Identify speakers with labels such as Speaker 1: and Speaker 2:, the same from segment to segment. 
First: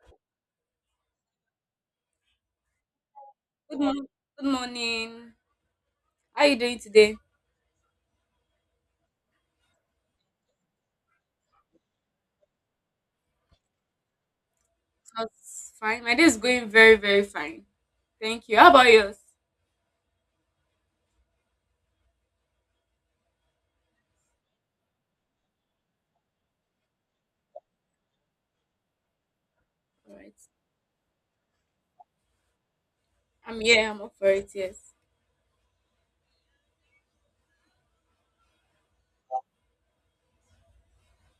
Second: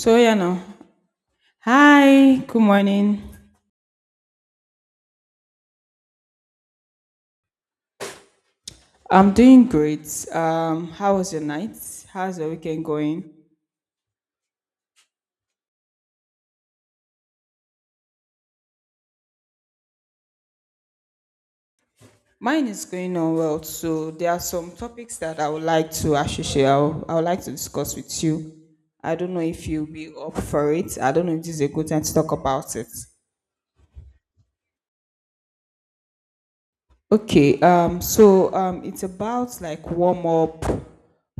Speaker 1: So yeah now. Hi, good morning.
Speaker 2: Good morning. Good morning. How are you doing today?
Speaker 1: I'm doing great. How was your night? How's your weekend going?
Speaker 2: That's fine. My day is going very, very fine. Thank you. How about yours?
Speaker 1: Mine is going on well. So there are some topics that I would like to actually share. I would like to discuss with you. I don't know if you'll be
Speaker 2: All right.
Speaker 1: up for it. I don't know if this is a good time to talk about it.
Speaker 2: I'm Yeah, I'm up for it. Yes.
Speaker 1: Okay. So it's about like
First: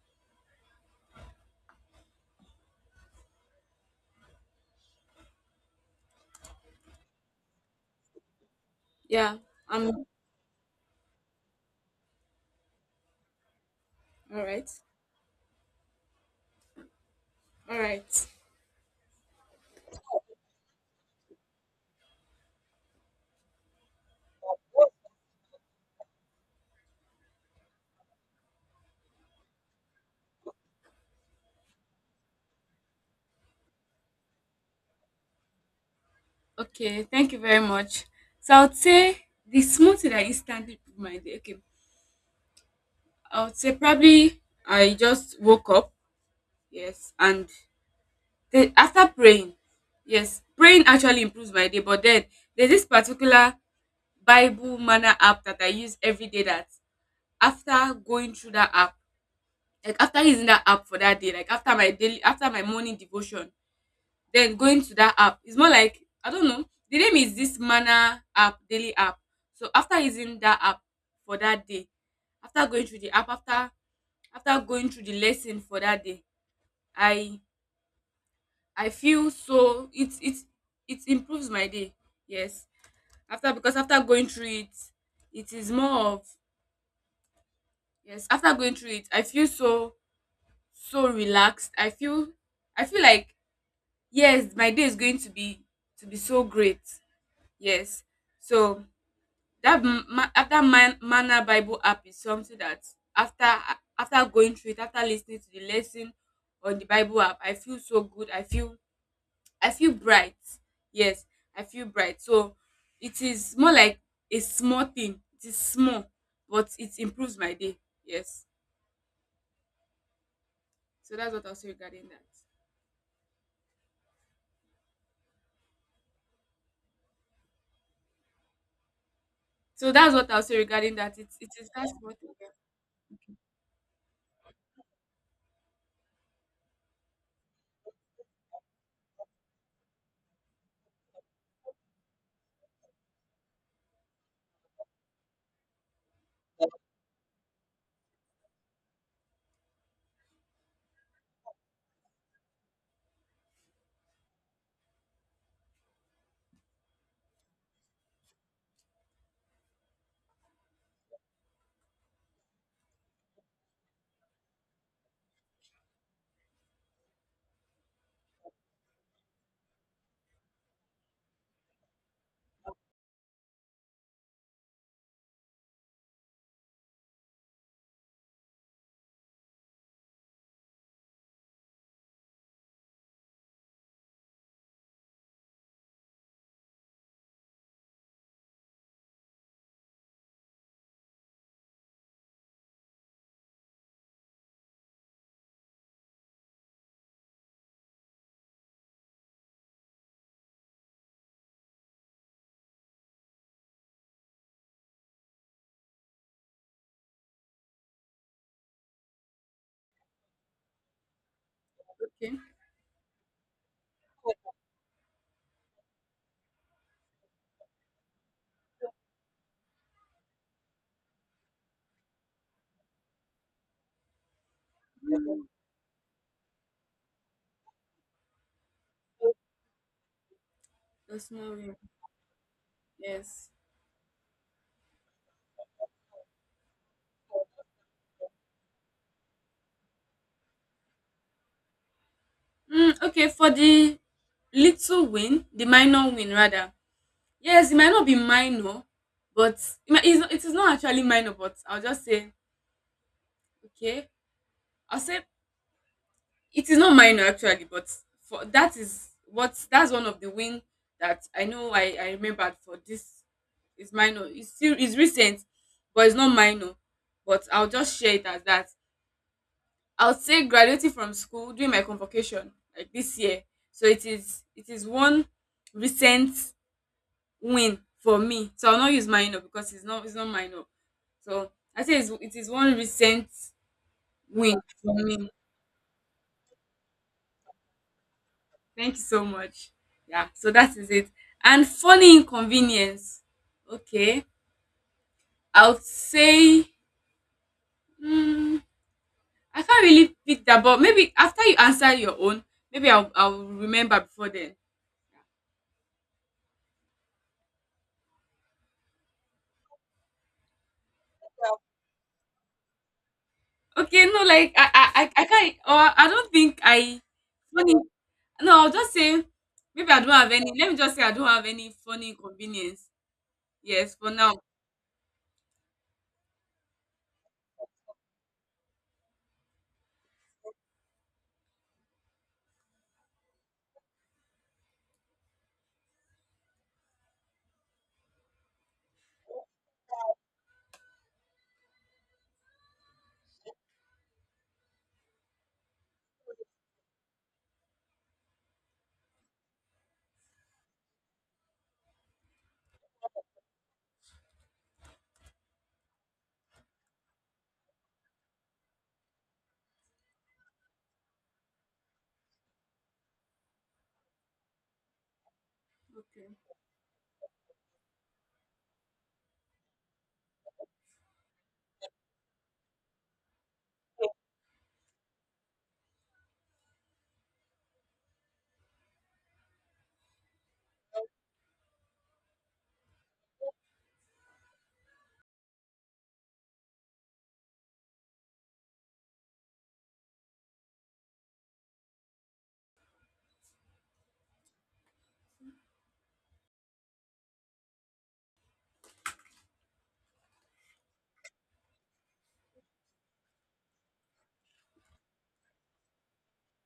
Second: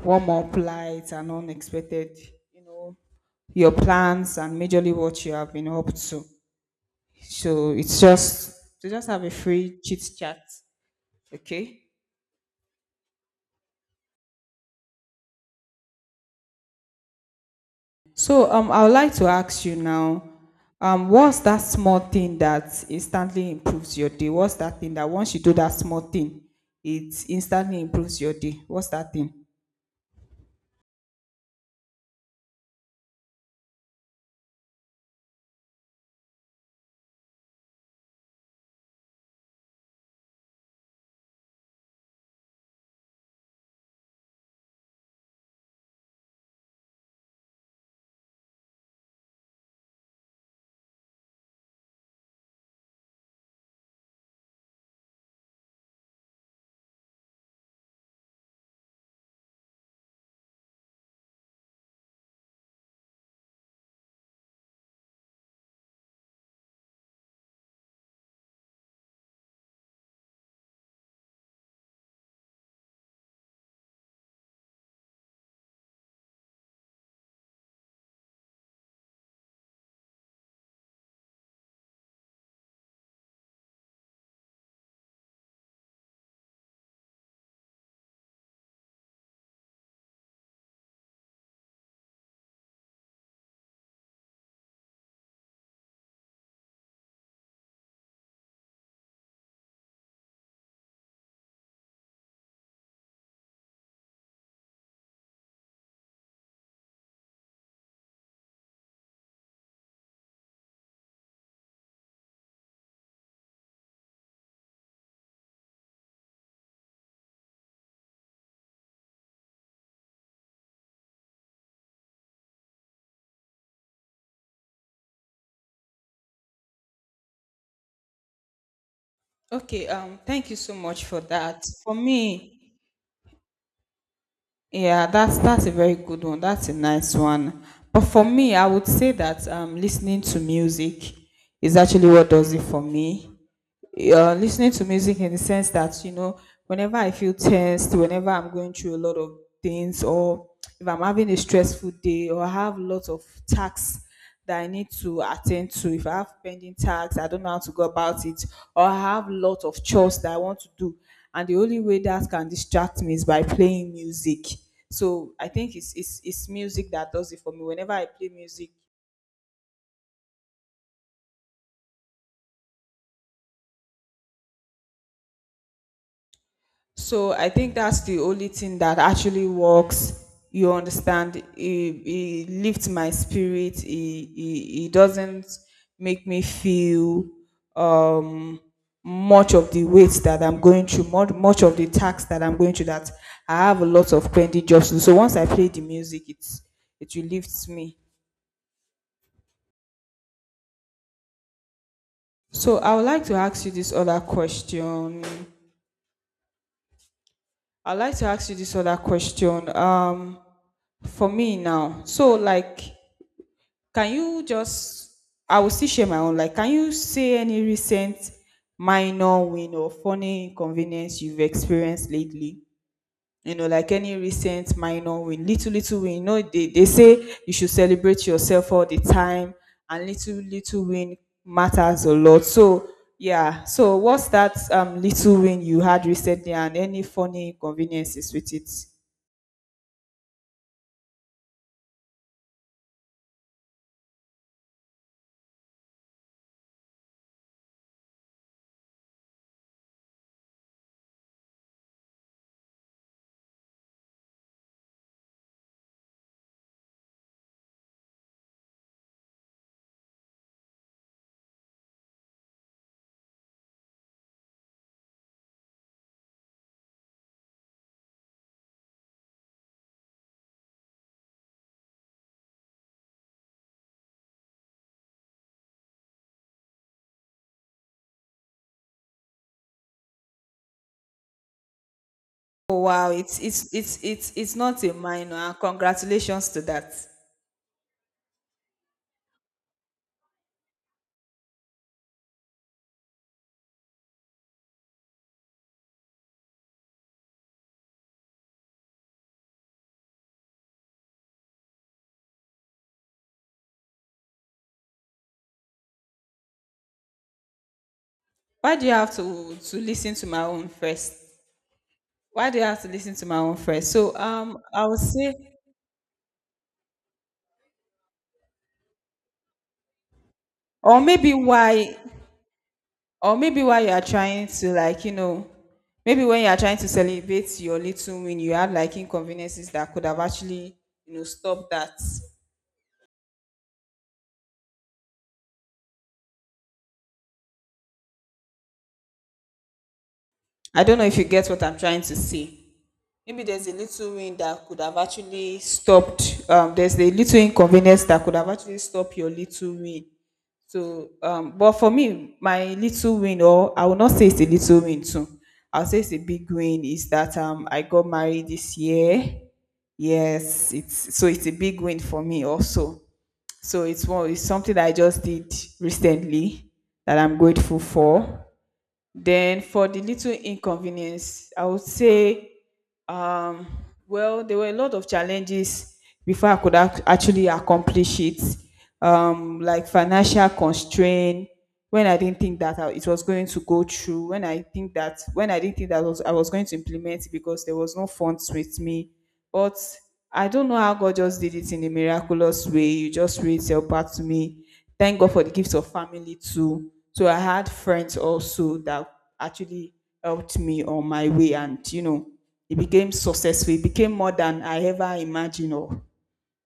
Speaker 1: warm up lights and unexpected, you know, your plans and majorly what you have been up to. So it's just to just have a
Speaker 2: Yeah.
Speaker 1: free chit
Speaker 2: I'm
Speaker 1: chat, okay?
Speaker 2: all right. All right.
Speaker 1: So I would like to ask you now, what's that small thing that instantly improves your day? What's that thing that once you do that small thing, it instantly improves your day? What's that thing?
Speaker 2: Okay. Thank you very much. So I would say the smoothie that instantly improved my day. Okay. I would say probably I just woke up. Yes. And after praying, yes, praying actually improves my day. But then there's this particular Bible Manner app that I use every day that after going through that app, like after using that app for that day, like after my morning devotion, then going to that app. It's more like I don't know. The name is this Manner app, daily app. So after using that app for that day, after going through the app, after going through the lesson for that day, I I feel, so it improves my day. Yes. After Because after going through it, it is more of, yes, after going through it, I feel so relaxed. I feel, I feel like, yes, my day is going to be, so great. Yes. So that mana Bible app is something that after after going through it, after listening to the lesson on the Bible app, I feel so good. I feel bright. Yes, I feel bright. So it is more like a small thing. It is small, but it improves my day. Yes. So that's what I'll say regarding that.
Speaker 1: Okay.
Speaker 2: So that's what I'll
Speaker 1: Thank you
Speaker 2: say
Speaker 1: so
Speaker 2: regarding
Speaker 1: much
Speaker 2: that.
Speaker 1: for
Speaker 2: It
Speaker 1: that.
Speaker 2: is that
Speaker 1: For
Speaker 2: small thing.
Speaker 1: me, yeah, that's a very good one. That's a nice one. But for me, I would say that listening to music is actually what does it for me. Listening to music in the sense that you know whenever I feel tensed, whenever I'm going through a lot of things, or if I'm having a stressful day, or I have lots of tasks that I need to attend to, if I have pending tasks I don't know how to go about it, or I have lots of chores that I want to do, and the only way that can distract me is by playing music. So I think it's music that does it for me whenever I play music. So I think that's the only thing that actually works. You understand? It lifts my spirit. It doesn't make me feel um, much of the weight that I'm going through, much of the tax that I'm going through. That I have a lot of pending jobs to do. So once I play the music, it relieves me. So I would like to ask you this other question. I'd like to ask you this other question. For me now. So
Speaker 2: Okay.
Speaker 1: like can you just, I will still share my own. Like, can you say any recent minor win or funny inconvenience you've experienced lately? You know, like any recent minor win, little, little win. You know, they say you should celebrate yourself all the time, and little, little win
Speaker 2: The small win.
Speaker 1: matters a lot. So,
Speaker 2: Yes.
Speaker 1: yeah. So, what's that little win you had recently, and any funny inconveniences with it?
Speaker 2: Mm, okay. For the little win, the minor win, rather. Yes, it might not be minor, but it is not actually minor, but I'll just say, okay. I'll say it is not minor actually, but for that is what that's one of the win that I know, I remembered for this is minor. It's recent, but it's not minor. But I'll just share it as that. I would say graduating from school during my convocation, like this year. So it is one recent win for me. So I'll not use minor because it's not minor. So I say it is one
Speaker 1: Oh wow,
Speaker 2: recent
Speaker 1: it's
Speaker 2: win
Speaker 1: not a
Speaker 2: for me.
Speaker 1: minor. Congratulations to that.
Speaker 2: Thank you so much. Yeah. So that is it. And funny inconvenience. Okay. I would say, mm, I can't really pick that, but maybe after you answer your own, maybe I'll remember before then.
Speaker 1: Why do you have to listen to my own first? Why do you have to listen to my own first?
Speaker 2: Okay,
Speaker 1: So
Speaker 2: no, like
Speaker 1: um,
Speaker 2: I,
Speaker 1: I would
Speaker 2: I, I I
Speaker 1: say,
Speaker 2: can't. Or I don't think I. Funny. No, I'll just say maybe I don't have any. Let me just
Speaker 1: or
Speaker 2: say I don't
Speaker 1: maybe
Speaker 2: have any
Speaker 1: why,
Speaker 2: funny inconvenience.
Speaker 1: or maybe why you
Speaker 2: Yes,
Speaker 1: are
Speaker 2: for now.
Speaker 1: trying to like you know, maybe when you are trying to celebrate your little win, you have like inconveniences that could have actually you know stopped that. I don't know if you get what I'm trying to say. Maybe there's a little win that could have actually stopped. There's a little inconvenience that could have actually stopped your little win. So, but for me, my little win, or I will not say it's a little win too. I'll say it's a big win is that I got married this year. Yes, it's so it's a big win for me also. So it's one it's something that I just did
Speaker 2: Okay.
Speaker 1: recently that I'm grateful for. Then for the little inconvenience, I would say, um, well, there were a lot of challenges before I could actually accomplish it, like financial constraint. When I didn't think that I- it was going to go through, when I think that when I didn't think that was, I was going to implement it because there was no funds with me, but I don't know how God just did it in a miraculous way. You just read your part to me. Thank God for the gifts of family too. So I had friends also that actually helped me on my way, and you know, it became successful. It became more than I ever imagined or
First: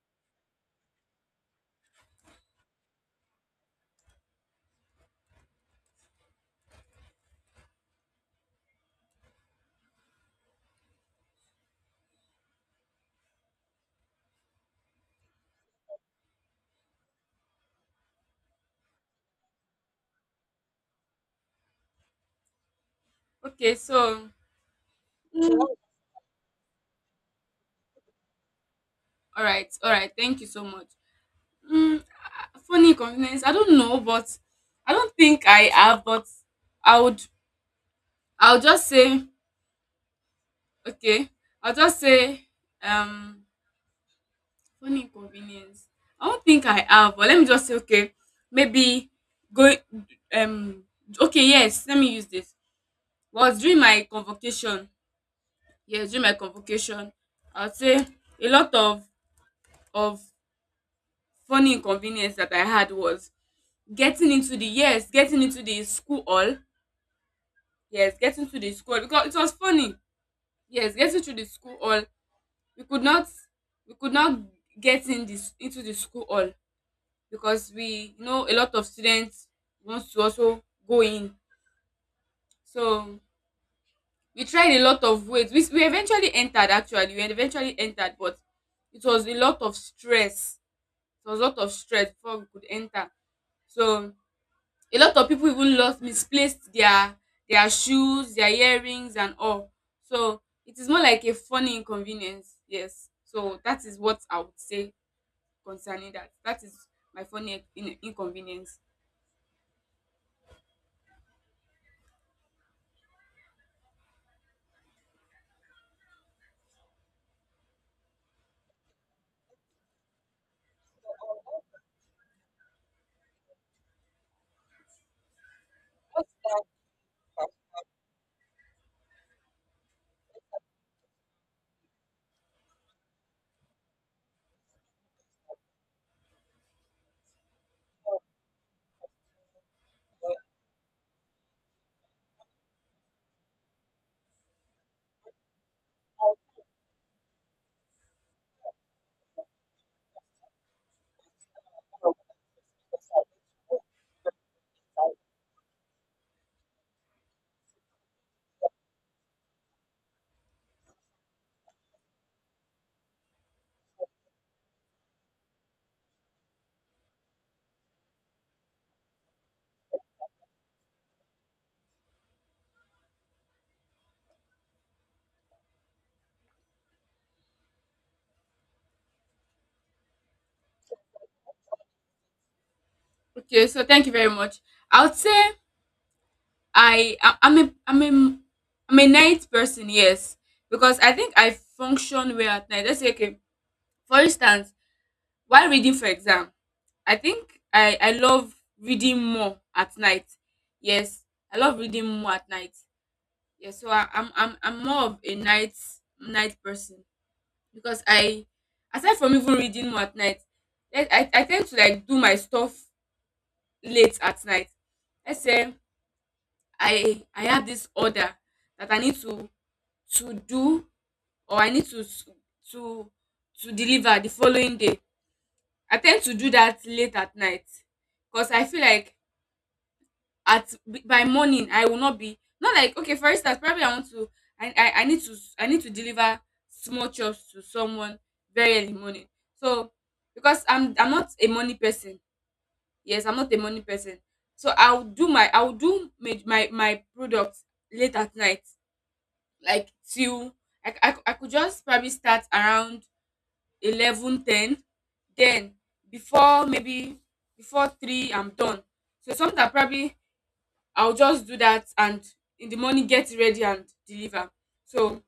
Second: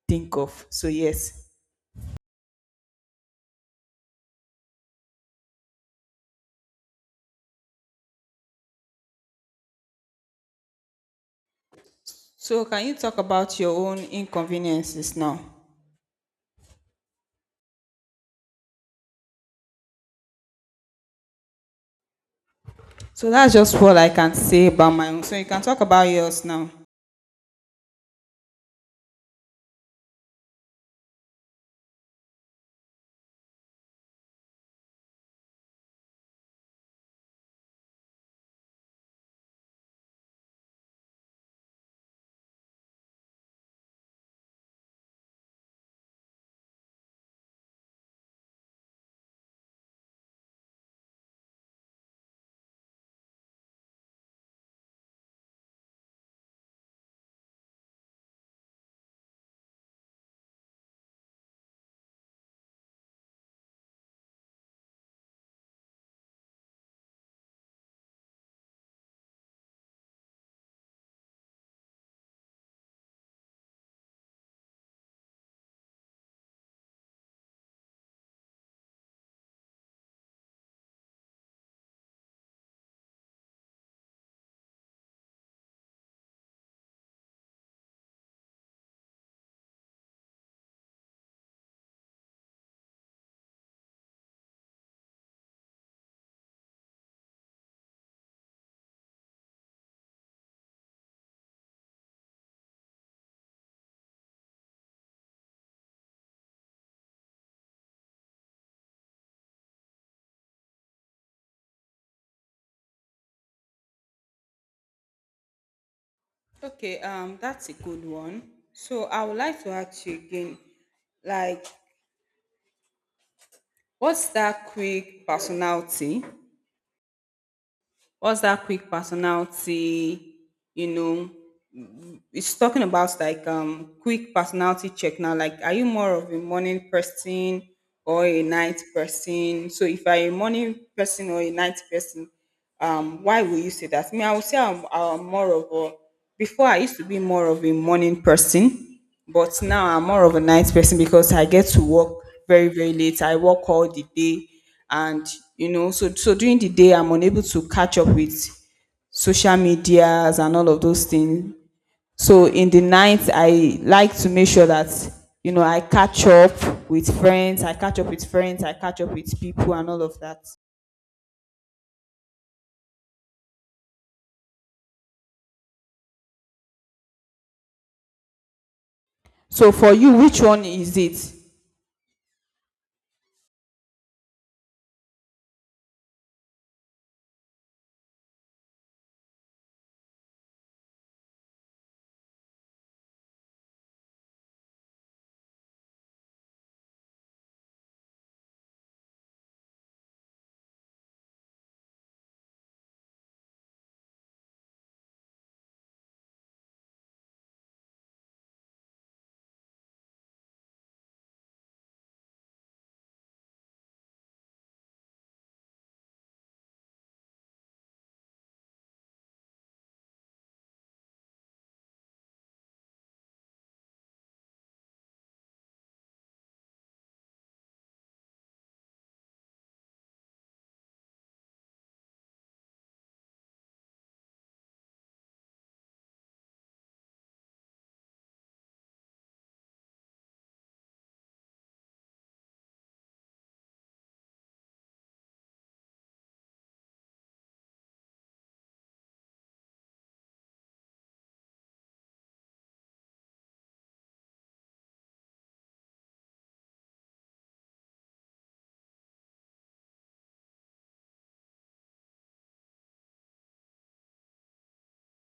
Speaker 1: think of. So yes. So can you talk about your own inconveniences now? So that's
Speaker 2: Okay.
Speaker 1: just what I
Speaker 2: So,
Speaker 1: can say about my own. So you can talk about yours now.
Speaker 2: all right, all right. Thank you so much. Mm, funny inconvenience. I don't know, but I don't think I have. But I would. I'll just say, okay. I'll just say um. Funny inconvenience. I don't think I have, but let me just say, okay, maybe go. um, okay, yes, let me use this. Was during my convocation, yes, during my convocation, I would say a lot of funny inconvenience that I had was getting into the yes, getting into the school hall, yes, getting to the school hall, because it was funny, yes, getting to the school hall. We could not, we could not get in this into the school hall, because we, a lot of students wants to also go in. So we tried a lot of ways. We eventually entered. But it was a lot of stress it was a lot of stress before we could enter. So a lot of people even lost, misplaced their shoes, their earrings and all. So it is more like a funny inconvenience. Yes, so that is what I would say concerning that. That is my funny inconvenience.
Speaker 1: Okay, that's a good one. So I would like to ask you again, like, what's that quick personality? What's that quick personality, you know, it's talking about like quick personality check now, like are you more of a morning person or a night person? So if you're a morning person or a night person, why will you say that? Me, I would say I'm more of a before I used to be more of a morning person, but now I'm more of a night person because I get to work very very late. I work all the day, and you know, so during the day I'm unable to catch up with social medias and all of those things. So in the night, I like to make sure that, you know, I catch up with friends, I catch up with friends, I catch up with people and all of that. So for you, which one is it?
Speaker 2: Okay, so thank you very much. I would say I I- I'm a I'm a I'm a night person, yes, because I think I function well at night. Let's say, okay, for instance, while reading for exam, I think I love reading more at night. Yes, I love reading more at night. Yes, so I, I'm more of a night person, because I aside from even reading more at night, I tend to, like, do my stuff late at night. Let's say I have this order that I need to do, or I need to to deliver the following day. I tend to do that late at night, because I feel like by morning, I will not be, not like, okay, for instance, probably I need to deliver small chops to someone very early morning. So because I'm not a money person. Yes, I'm not a money person. So I'll do my products late at night, like till I could just probably start around 11:10, then before, maybe, before 3 I'm done. So sometimes probably I'll just do that and in the morning get ready and deliver. So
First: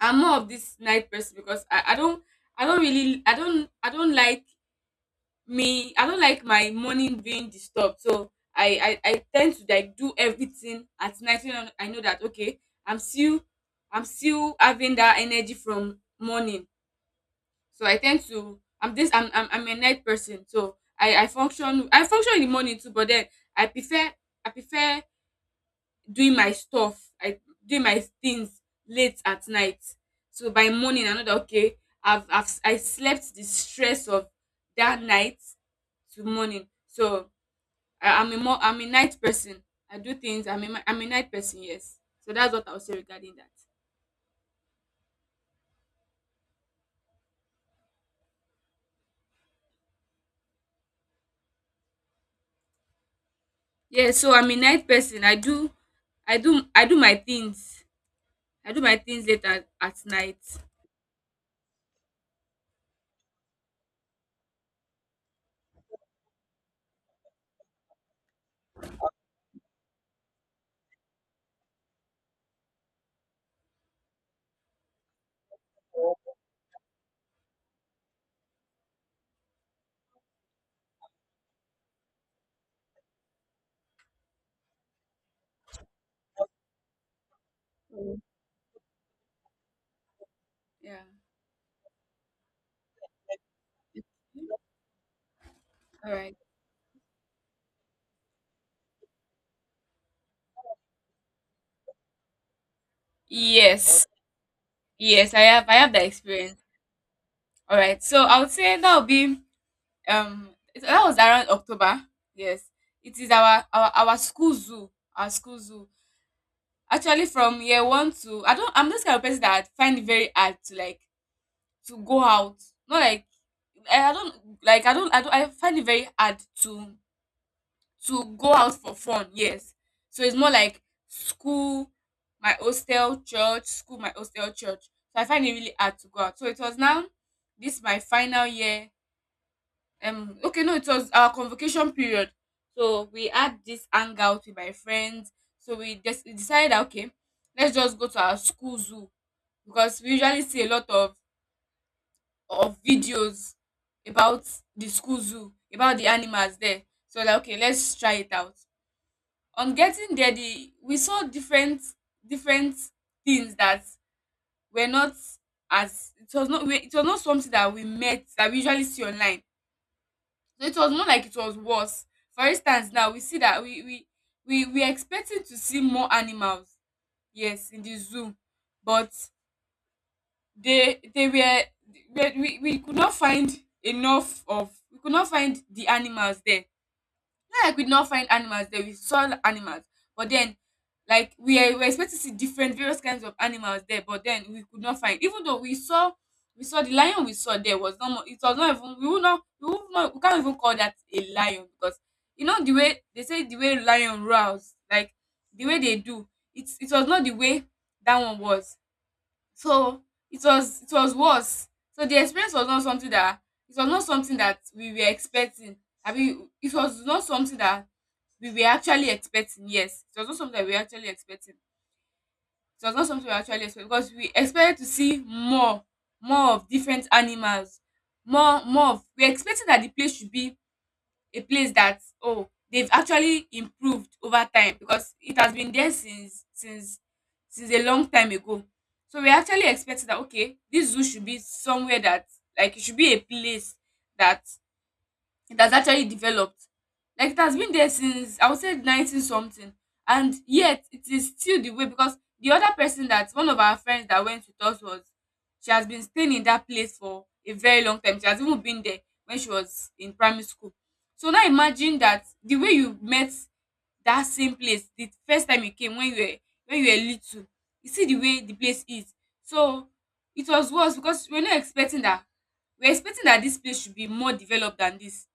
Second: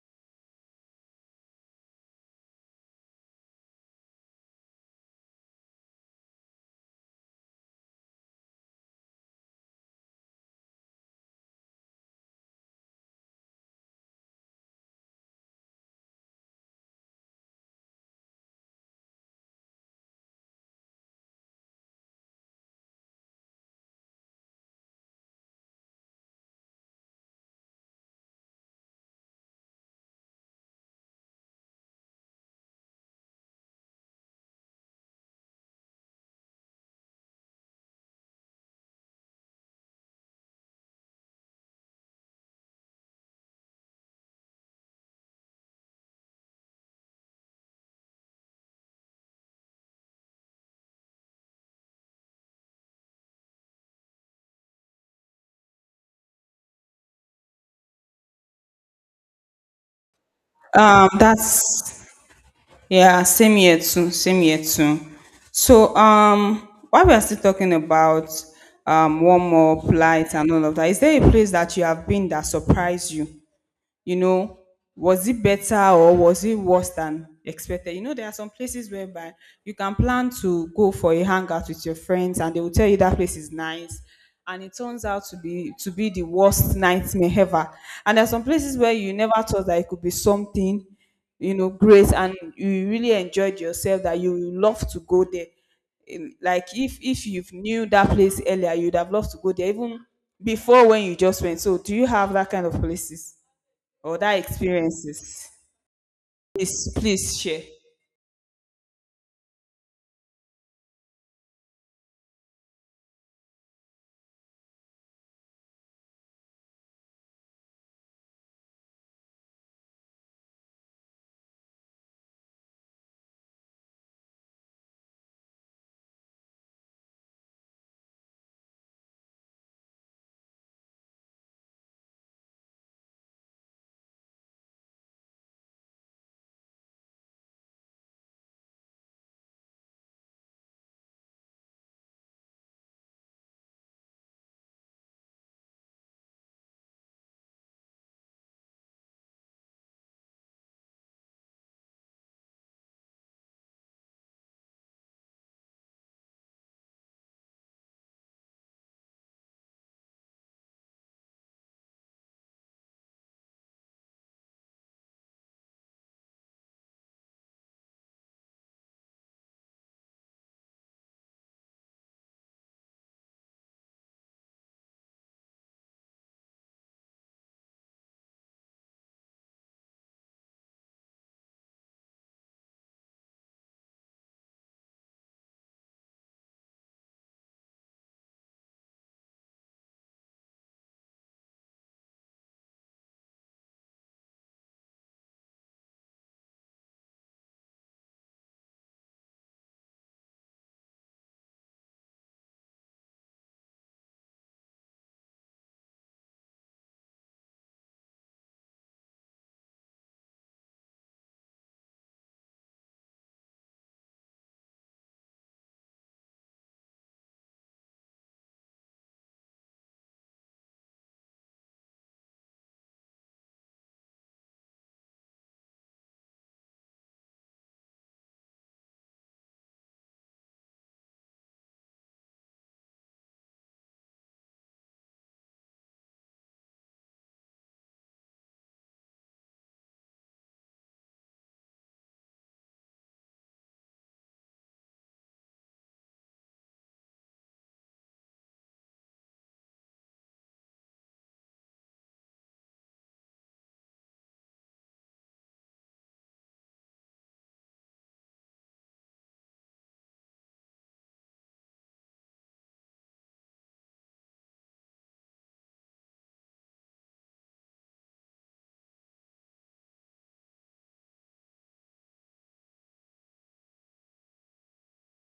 Speaker 2: I'm more of this night person, because I don't really, I don't like, me, I don't like my morning being disturbed. So I tend to, like, do everything at night, so that I know that, okay, i'm still I'm still having that energy from morning. So I'm a night person. So I function in the morning too, but then I prefer, I prefer doing my stuff I doing my things late at night, so by morning I know that, okay, I slept the stress of that night to morning. So I'm a night person. I do things. I'm a night person. Yes. So that's what I'll say regarding that. Yeah, so I'm a night person. I do i do my things I do my things late at night.
Speaker 1: That's yeah, same year too, same year too. So while we are still talking about warm up, light, and all of that, is there a place that you have been that surprised you? You know, was it better or was it worse than expected? You know, there are some places whereby you can plan to go for a hangout with your friends and they will tell you that place is nice. And it turns out to be the worst nightmare ever. And there are some places where you never thought that it could be something,
Speaker 2: Yeah.
Speaker 1: you know, great and you really enjoyed yourself that you will love to go there.
Speaker 2: All
Speaker 1: In-
Speaker 2: right.
Speaker 1: like if you knew that place earlier, you'd have loved to go there even before when you just went. So do you have that kind of places
Speaker 2: Yes.
Speaker 1: or that
Speaker 2: Yes,
Speaker 1: experiences?
Speaker 2: I have that experience.
Speaker 1: Please please share.
Speaker 2: All right, so I would say that would be, um that was around October. Yes, it is our school zoo, our school zoo actually. From year one to I don't I'm this kind of person that find it very hard to, like, to go out. Not like, I don't like I don't, I don't I find it very hard to go out for fun. Yes. So it's more like school school, my hostel, church. So I find it really hard to go out. So it was now this my final year. Okay, no, it was our convocation period. So we had this hangout with my friends. So we decided that, okay, let's just go to our school zoo, because we usually see a lot of videos about the school zoo, about the animals there. So, like, okay, let's try it out. On getting there, the we saw different things that were not, as it was not we- it was not something that we met, that we usually see online. So it was more like, it was worse. For instance, now we see that, we expecting to see more animals, yes, in the zoo, but they were, we could not find enough of, we could not find the animals there. Like, we did not find animals there. We saw animals, but then, like, we were expecting to see different various kinds of animals there, but then we could not find. Even though we saw the lion, we saw there was not it was not even, we would not we would not we can't even call that a lion, because, the way they say the way lion roars, like the way they do, it was not the way that one was. So it was worse. So the experience was not something that, it was not something that we were expecting. I mean, it was not something that we were actually expecting, yes. It was not something that we were actually expecting. It was not something we were actually expecting, because we expected to see more, more of different animals, more of, we're expecting that the place should be a place that, oh, they've actually improved over time, because it has been there since a long time ago. So we actually expected that, okay, this zoo should be somewhere that, it should be a place, that it has actually developed. Like it has been there since I would say 19 something, and yet it is still the way, because the other person, that one of our friends that went with us was, she has been staying in that place for a very long time. She has even been there when she was in primary school. So now imagine that the way you met that same place the first time you came when you were little, you see the way the place is. So it was worse because we're not expecting that, we're expecting that this place should be more developed than this.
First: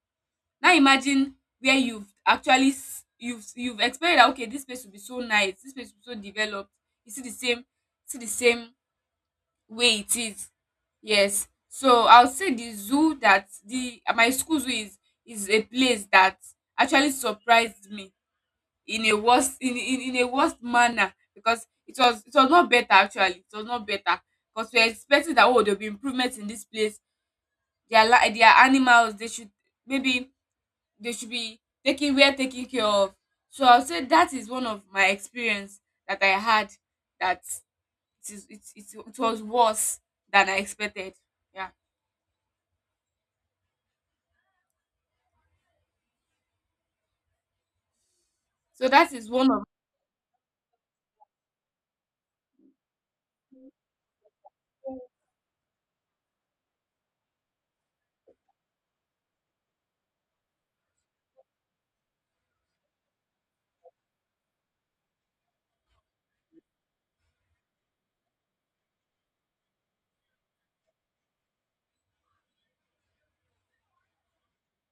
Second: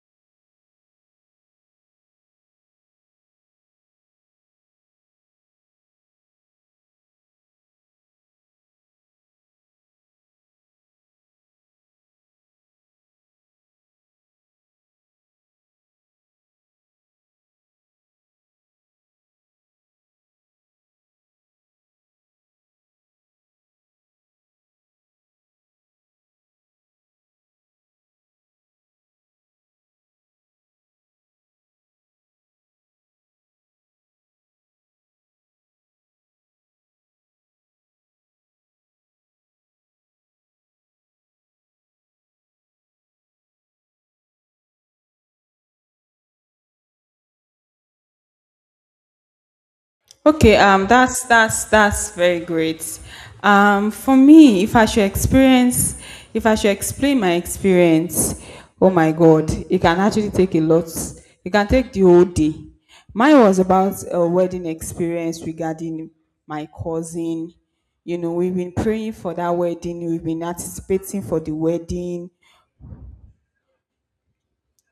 Speaker 2: Now imagine where you've actually you've expected that okay, this place will be so nice, this place will be so developed. You see the same way it is. Yes. So I'll say the zoo, that the my school zoo, is a place that actually surprised me in a worst manner, because it was not better actually. It was not better. Because we're expecting that oh, there'll be improvements in this place. Their animals, they should maybe, they should be taking, we are taking care of. So I'll say that is one of my experience that I had, that it is it, it, it was worse than I expected. Yeah. So that is one of.
Speaker 1: Okay, that's very great. For me, if I should experience, if I should explain my experience, oh my God, it can actually take a lot. It can take the whole day. Mine was about a wedding experience regarding my cousin. You know, we've been praying for that wedding, we've been anticipating for the wedding.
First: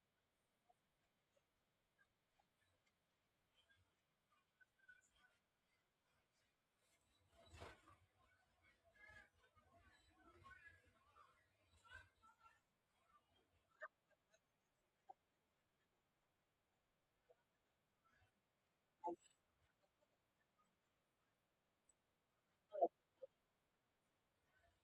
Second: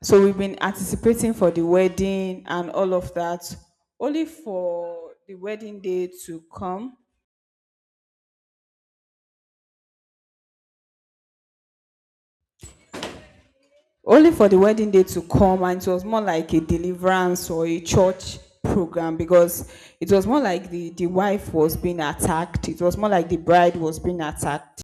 Speaker 1: So we've been anticipating for the wedding and all of that, only for the wedding day to come. Only for the wedding day to come, and it was more like a deliverance or a church program because it was more like the wife was being attacked. It was more like the bride was being attacked.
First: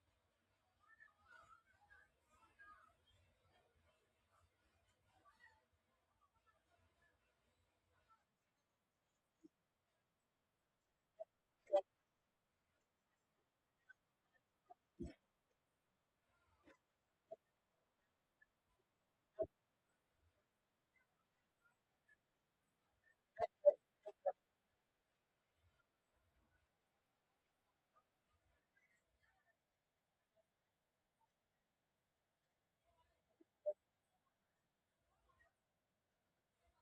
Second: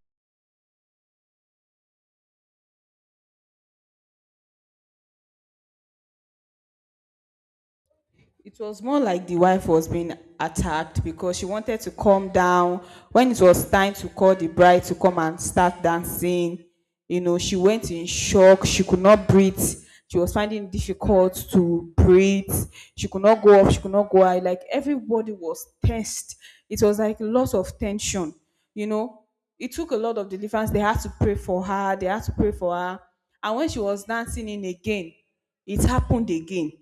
Speaker 1: It was more like the wife was being attacked because she wanted to calm down. When it was time to call the bride to come and start dancing, you know, she went in shock. She could not breathe. She was finding it difficult to breathe. She could not go up. She could not go out. Like everybody was tensed. It was like lots of tension. You know, it took a lot of deliverance. They had to pray for her. They had to pray for her. And when she was dancing in again, it happened again.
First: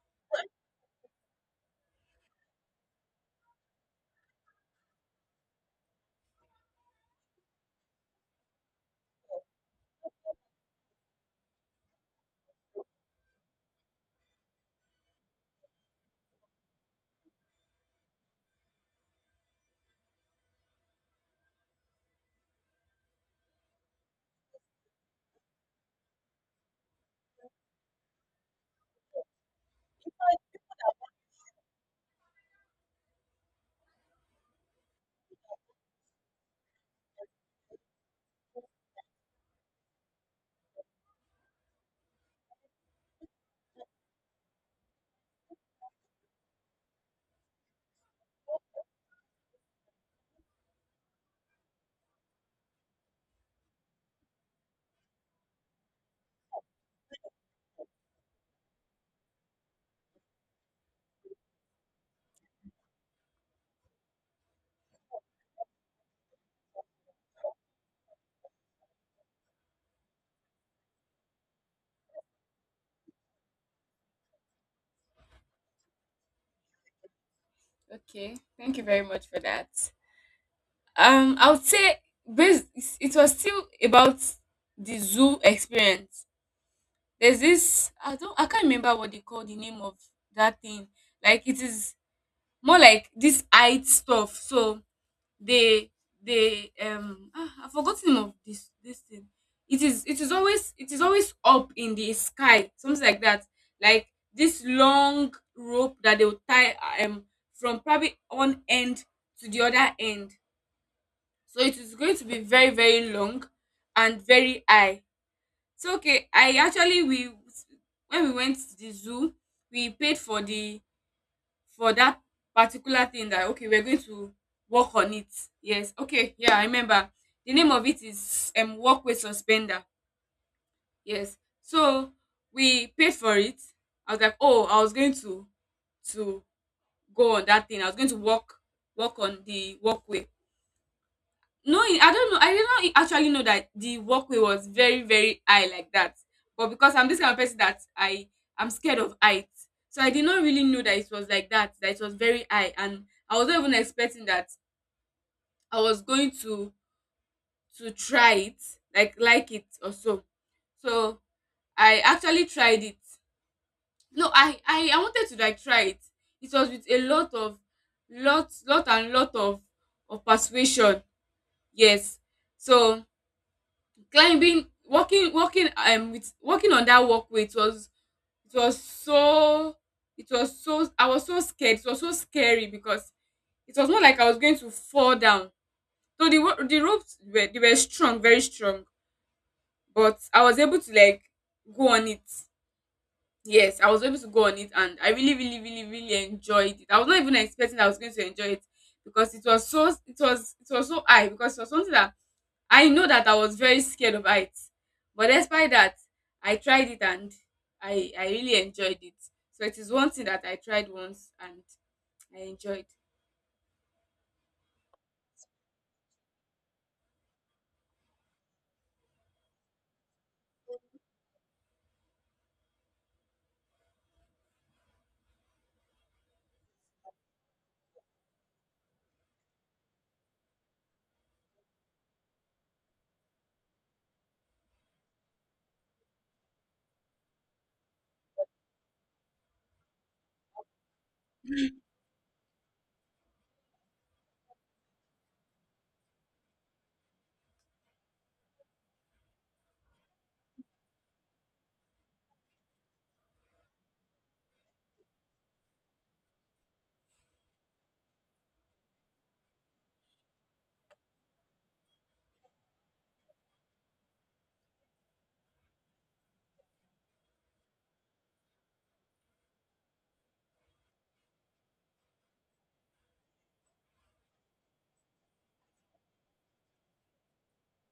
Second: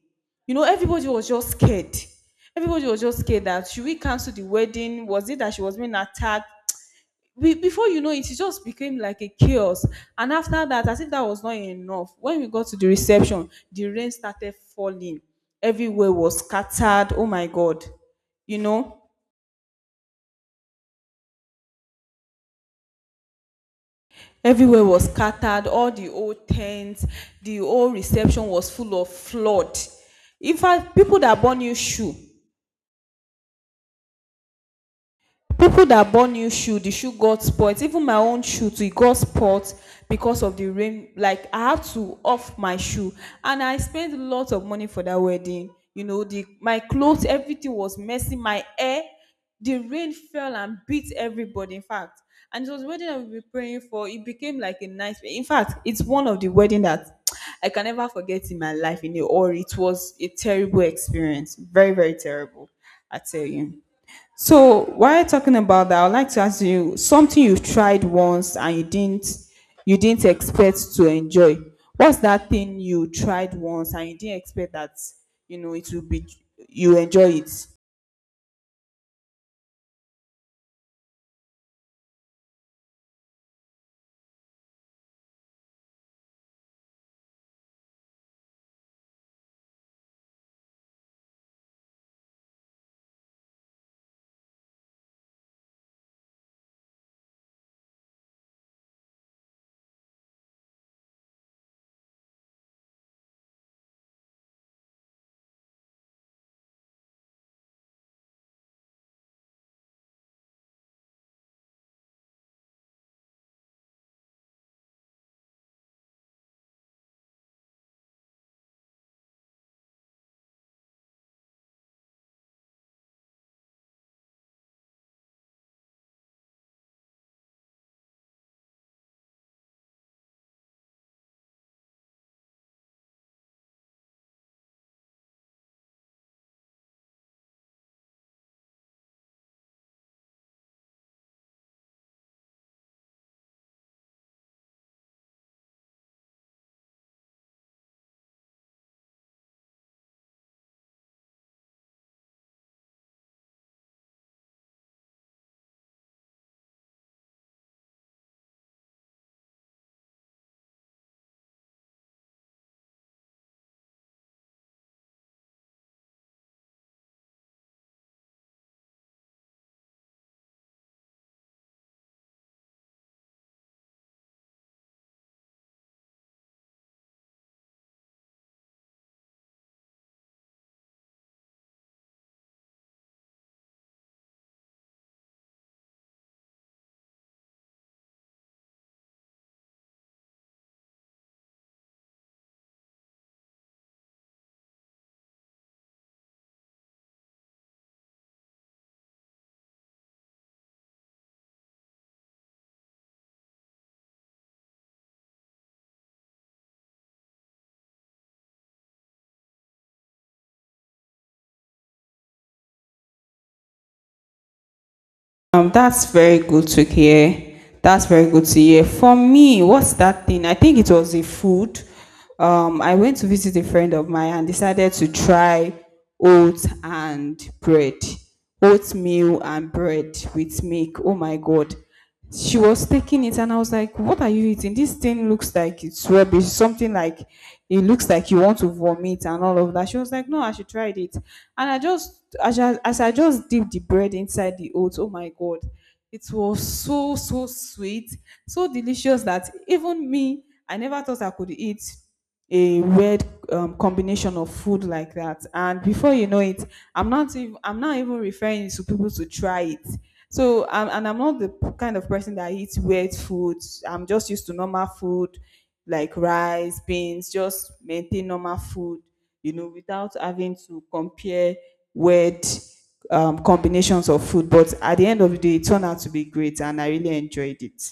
Speaker 1: You know, everybody was just scared. Everybody was just scared that should we cancel the wedding? Was it that she was being attacked? We, before you know it, it just became like a chaos. And after that, as if that was not enough, when we got to the reception, the rain started falling. Everywhere was scattered. Oh my God. You know, everywhere was scattered. All the old tents, the old reception was full of flood. In fact, people that bought new shoe, the shoe got spoilt. Even my own shoe too e got spoilt because of the rain. Like I had to off my shoe, and I spent a lot of money for that wedding. You know, the my clothes, everything was messy, my hair, the rain fell and beat everybody in fact. And it was a wedding I we been praying for, it became like a nice. In fact, it's one of the wedding that I can never forget in my life, in the or it was a terrible experience, very very terrible, I tell you. So while talking about that, I would like to ask you something you've tried once and you didn't expect to enjoy. What's that thing you tried once and you didn't expect that you know it will be you enjoy it?
Speaker 2: Okay, thank you very much for that. I would say, based, it was still about the zoo experience. There's this, I can't remember what they call the name of that thing. Like it is more like this height stuff. So they, I've forgotten name of this thing. It is always up in the sky, something like that. Like this long rope that they will tie um from probably one end to the other end. So it is going to be very, very long and very high. So okay, I actually we when we went to the zoo, we paid for the for that particular thing, that okay, we're going to work on it. Yes, okay, yeah, I remember. The name of it is work with suspender. Yes, so we paid for it. I was like, oh, I was going to go on that thing. I was going to work on the walkway. No, I don't know. I did not actually know that the walkway was very, very high like that. But because I'm this kind of person that I'm scared of height, so I did not really know that it was like that. That it was very high, and I was not even expecting that I was going to try it, like it or so. So I actually tried it. No, I wanted to like try it. It was with a lot of lot of persuasion. Yes. So climbing, walking on that walkway, it was so it was so I was so scared. It was so scary, because it was not like I was going to fall down. So the ropes were strong, very strong. But I was able to like go on it. Yes, I was able to go on it. And I really, really, really, really enjoyed it. I was not even expecting I was going to enjoy it, because it was so high, because it was something that I know that I was very scared of heights. But despite that, I tried it and I really enjoyed it. So it is one thing that I tried once and I enjoyed.
Speaker 1: That's very good to hear. That's very good to hear. For me, what's that thing? I think it was the food. I went to visit a friend of mine and decided to try oats and bread, oatmeal and bread with milk. Oh my God! She was taking it and I was like, "What are you eating? This thing looks like it's rubbish, something like it looks like you want to vomit and all of that." She was like, "No, I should try it." And I just as I just dipped the bread inside the oats, oh my God, it was so sweet, so delicious that even me, I never thought I could eat a weird combination of food like that. And before you know it, I'm not even referring to people to try it. So and I'm not the kind of person that eats weird foods. I'm just used to normal food like rice, beans, just maintain normal food, you know, without having to compare weird combinations of food. But at the end of the day, it turned out to be great and I really enjoyed it.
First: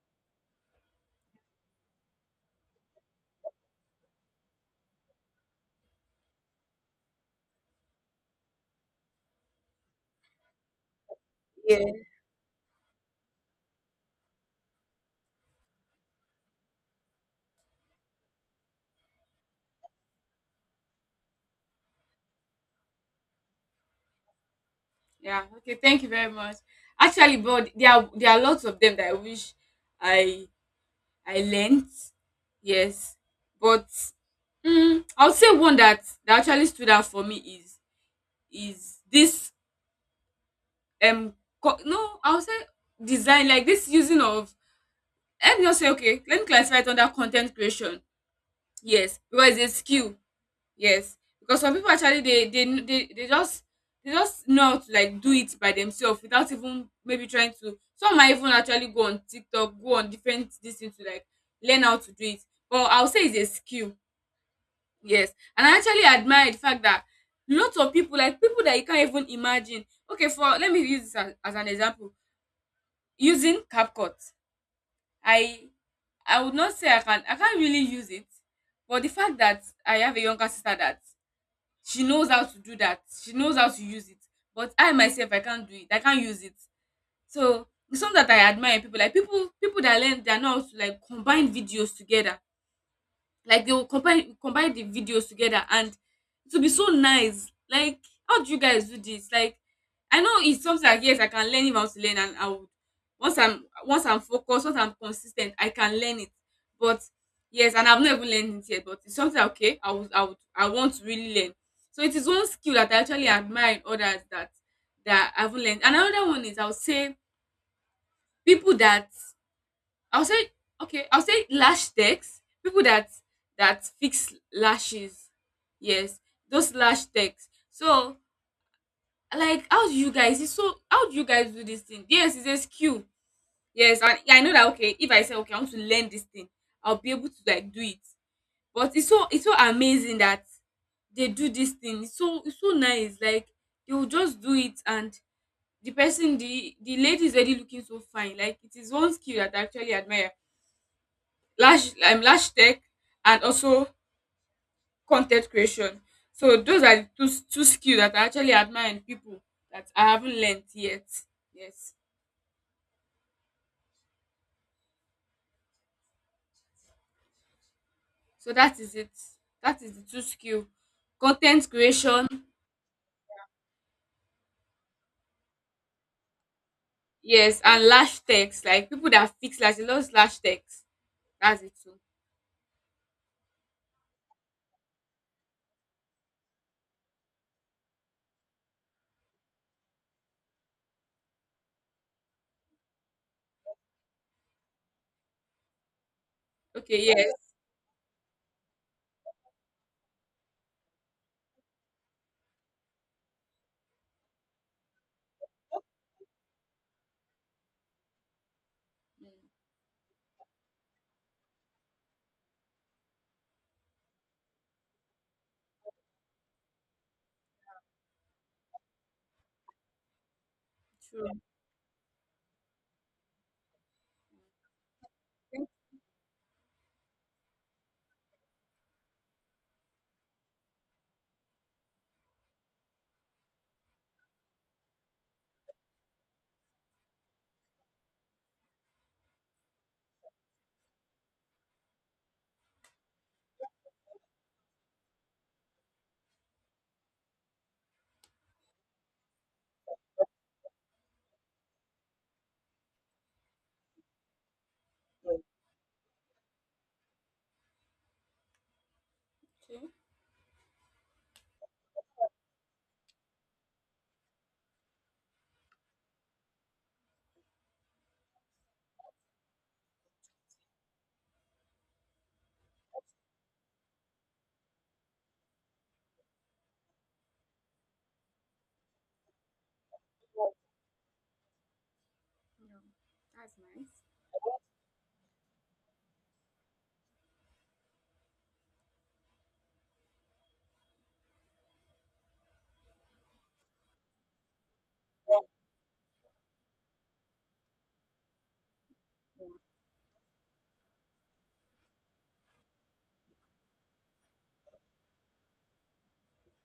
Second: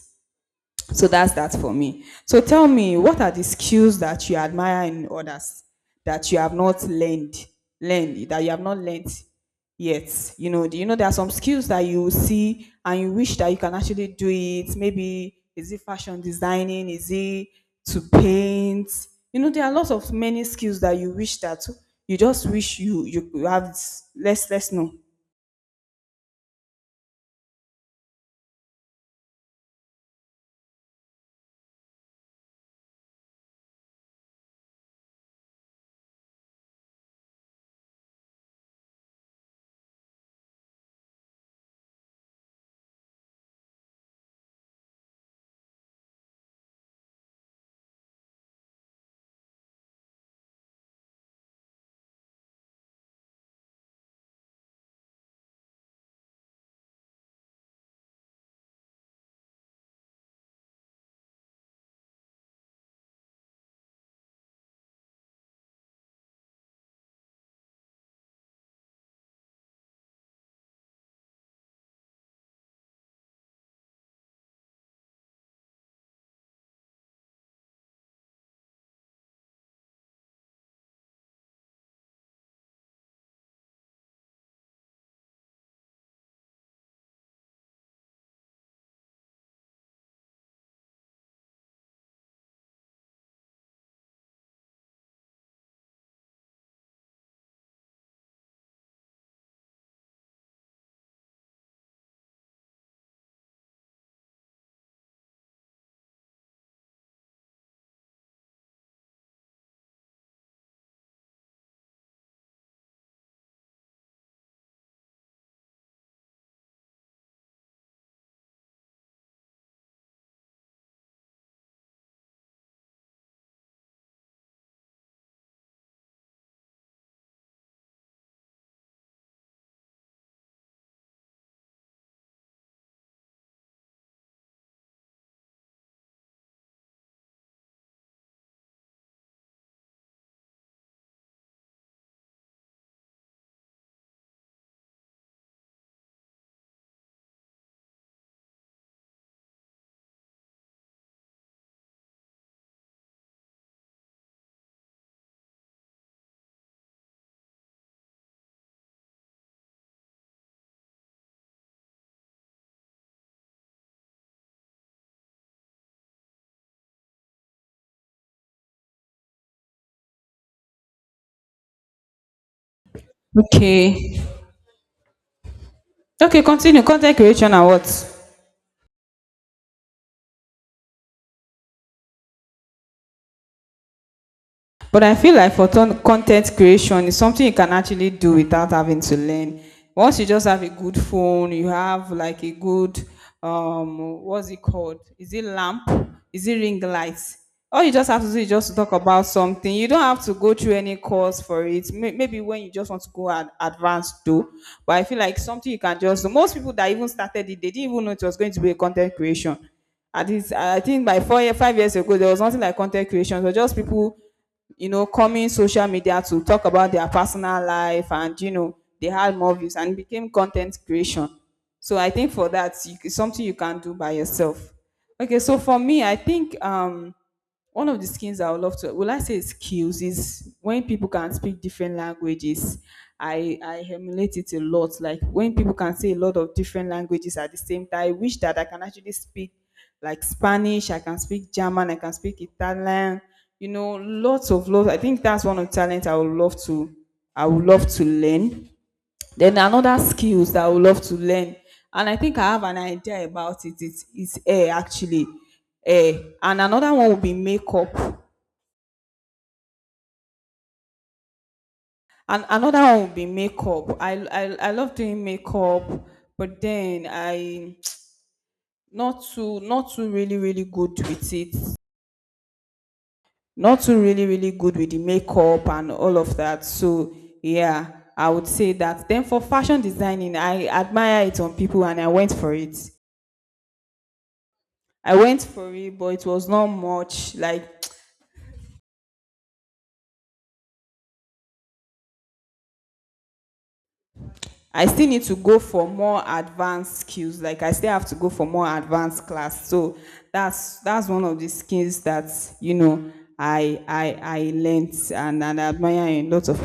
Speaker 1: So that's that for me. So tell me, what are the skills that you admire in others that you have not learned, learned that you have not learned yet? You know, do you know there are some skills that
Speaker 2: Yeah.
Speaker 1: you see and you wish that you can actually do it? Maybe is it fashion designing? Is it to paint? You know, there are lots of many skills that you wish that you just wish you have. Let's know.
Speaker 2: Yeah. Okay, thank you very much. Actually, but there are lots of them that I wish I I learnt. Yes, but I would say one that actually stood out for me is this, um co- no I would say design, like this, using of. Let me just say, okay, let me classify it under content creation. Yes, because it's a skill. Yes, because some people actually, they kn- they just know how to like do it by themselves, without even maybe trying to. Some might even actually go on TikTok, go on different this thing to like learn how to do it. But I'll say it's a skill. Yes, and I actually admire the fact that lots of people, like people that you can't even imagine. Okay, for let me use this as an example. Using CapCut, I I would not say I can, I can't really use it, but the fact that I have a younger sister that she knows how to do that, she knows how to use it. But I myself, I can't do it. I can't use it. So it's something that I admire in people, like people that learn, they know how to like combine videos together. Like they will combine the videos together and it will be so nice. Like, how do you guys do this? Like, I know it's something like, yes, I can learn if I want to learn. And I would, once I'm focused, once I'm consistent, I can learn it. But yes, and I've not even learned it yet, but it's something that, okay, I want to really learn. So it is one skill that I actually admire in others, that I haven't learned. Another one is, I would say, people that, I'll say okay, I'll say lash techs, people that fix lashes. Yes, those lash techs. So like, how do you guys do this thing? Yes, it's a skill. Yes, and yeah, I know that, okay, if I say, okay, I want to learn this thing, I'll be able to like do it. But it's so amazing that they do this thing. It's so nice. Like they will just do it, and the person the lady is already looking so fine. Like it is one skill that I actually admire, lash tech, and also content creation. So those are the two skills that I actually admire in people that I haven't learned yet. Yes. So that is it. That is the two skill. Content creation.
Speaker 1: Okay. Okay. Continue. Content creation
Speaker 2: Yes,
Speaker 1: and
Speaker 2: and
Speaker 1: what?
Speaker 2: lash techs, like people that fix lash, they love lash techs. That's it too.
Speaker 1: But I feel like for content creation, it's something you can actually do without having to learn. Once you just have a good phone, you have like a good what's it called? Is it lamp? Is it ring
Speaker 2: Okay.
Speaker 1: lights?
Speaker 2: Yes.
Speaker 1: All you just have to do is just to talk about something. You don't have to go through any course for it. Maybe when you just want to go and advance do, but I feel like something you can just do. Most people that even started it, they didn't even know it was going to be a content
Speaker 2: Mm,
Speaker 1: creation. At least I think by 4 year, 5 years ago, there was nothing like content creation. So just people, you know, coming social media to talk about their personal life and, you know, they had more views and became content creation.
Speaker 2: true.
Speaker 1: So I think for that, it's something you can do by yourself. Okay, so
Speaker 2: Thank
Speaker 1: for me, I think one of the skills I would love to, will I say skills, is when people can speak different languages. I emulate it a lot. Like when people can say a lot of different languages at the same time, I wish that I can actually speak like Spanish, I can speak German, I can speak Italian, you know, lots of lots. I think that's one of the talent I would love to, I would love to learn. Then another skills that I would love to learn, and I think I have an idea about it. It's hair actually, hair, and another one would be makeup,
Speaker 2: you.
Speaker 1: and another one would be makeup. I love doing makeup, but then I not too really really good with it. Not too really really good with the makeup and all of that. So yeah, I would say that. Then for fashion designing, I admire it on people, and
Speaker 2: Yeah, that's nice.
Speaker 1: I went for it, but it was not much. Like I still need to go for more advanced skills. Like I still have to go for more advanced class. So that's one of the skills that, you know, I learned and I admire in lots of